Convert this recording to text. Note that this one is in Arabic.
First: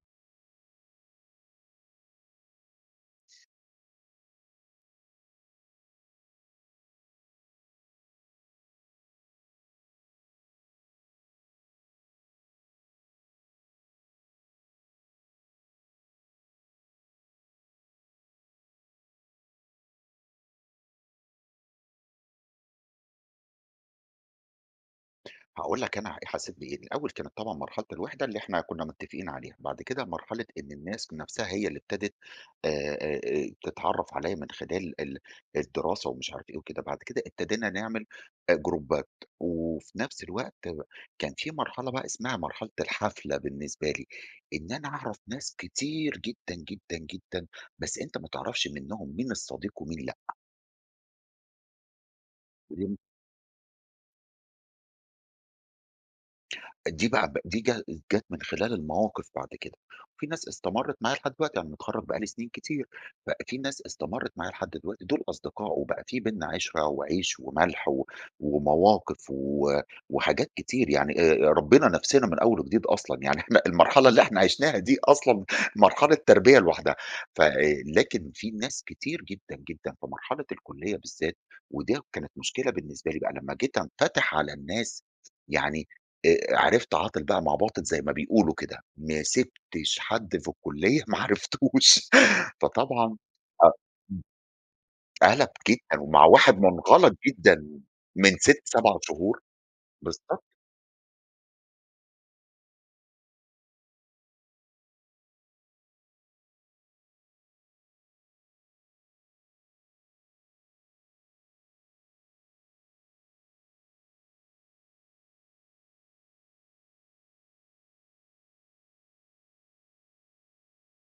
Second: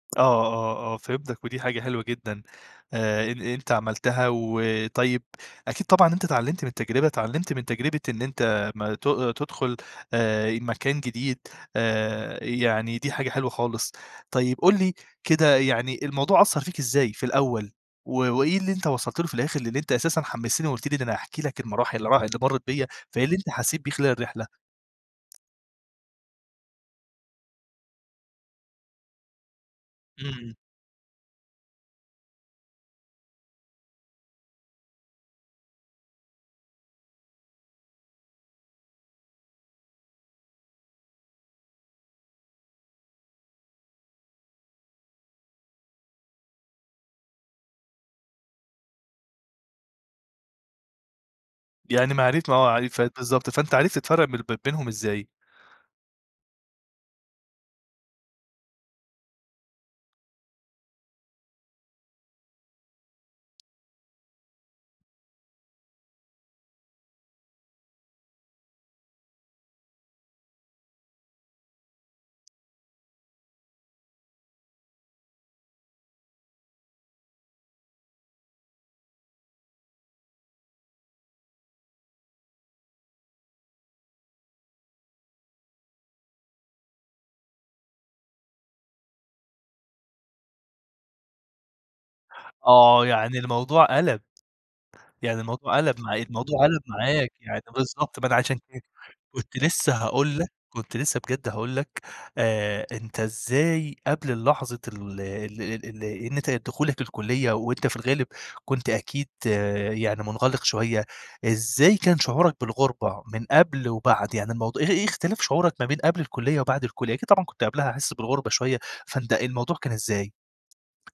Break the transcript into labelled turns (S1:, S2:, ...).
S1: آه، آه، آه، فهمتك، ودي حاجة حلوة جدًا آآ أنت عملتها. و طيب أكيد طبعًا أنت اتعلمت من التجربة، اتعلمت من تجربة إن أنت ما ت تدخل آآ مكان جديد، آآ يعني دي حاجة حلوة خالص. طيب قُل لي كده يعني الموضوع أثّر فيك إزاي في الأول، و وإيه اللي أنت وصلت له في الآخر، اللي أنت أساسًا حمستني وقلت لي إن أنا هاحكي لك المراحل اللي راح اللي مرت بيا، فإيه اللي أنت حسيت بيه خلال الرحلة؟
S2: هاقول لك أنا حسيت بإيه. الأول كانت طبعًا مرحلة الوحدة اللي إحنا كنا متفقين عليها، بعد كده مرحلة
S1: امم.
S2: إن الناس نفسها هي اللي ابتدت آآ تتعرف عليَّ من خلال ال الدراسة ومش عارف إيه وكده، بعد كده ابتدينا نعمل جروبات، وفي نفس الوقت كان في مرحلة بقى اسمها مرحلة الحفلة بالنسبة لي، إن أنا أعرف ناس كتير جدًا، جدًا، جدًا، بس أنت ما تعرفش منهم مين الصديق ومين لأ.
S1: يعني ما عار ما هو عار
S2: ويم
S1: آه بالضبط فأنت عرفت تفرق ب بينهم إزاي؟
S2: دي بقى دي جا جات من خلال المواقف بعد كده، وفي ناس استمرت معايا لحد دلوقتي أنا متخرج بقى لي سنين كتير. ف في ناس استمرت معايا لحد دلوقتي، دول أصدقاء، وبقى في بيننا عِشرة وعيش وملح و ومواقف و وحاجات كتير يعني آآ ربينا نفسنا من أول وجديد أصلًا، يعني إحنا المرحلة اللي إحنا عِشناها دي أصلًا مرحلة تربية لوحدها ف لكن في ناس كتير جدًا، جدًا في مرحلة الكلية بالذات، وده كانت مشكلة بالنسبة لي بقى لما جيت انفتح على الناس يعني، عرفت عاطل بقى مع باطل زي ما بيقولوا كده، ما سبتش حد في الكلية ما عرفتوش
S1: آه
S2: فطبعا
S1: يعني
S2: آه،
S1: الموضوع
S2: امم،
S1: قَلَب، يعني
S2: قلق
S1: الموضوع
S2: جدًا،
S1: قَلَب
S2: ومع
S1: معاك،
S2: واحد
S1: الموضوع قَلَب
S2: منغلق
S1: معاك،
S2: جدًا
S1: يع بالضبط. ما
S2: من
S1: أنا عشان
S2: 6،
S1: كده
S2: 7 شهور.
S1: كنت لسه هاقول
S2: بالضبط.
S1: لك، كنت لسه بجد هاقول لك آآ أنت إزاي قبل اللحظة ال ال ال ال إن ت دخولك الكلية، وأنت في الغالب كنت أكيد يعني منغلق شوية، إزاي كان شعورك بالغربة من قبل وبعد؟ يعني الموضوع إ إيه اختلاف شعورك ما بين قبل الكلية وبعد الكلية؟ أكيد طبعًا كنت قبلها حاسس بالغربة شوية، فأنت الموضوع كان إزاي؟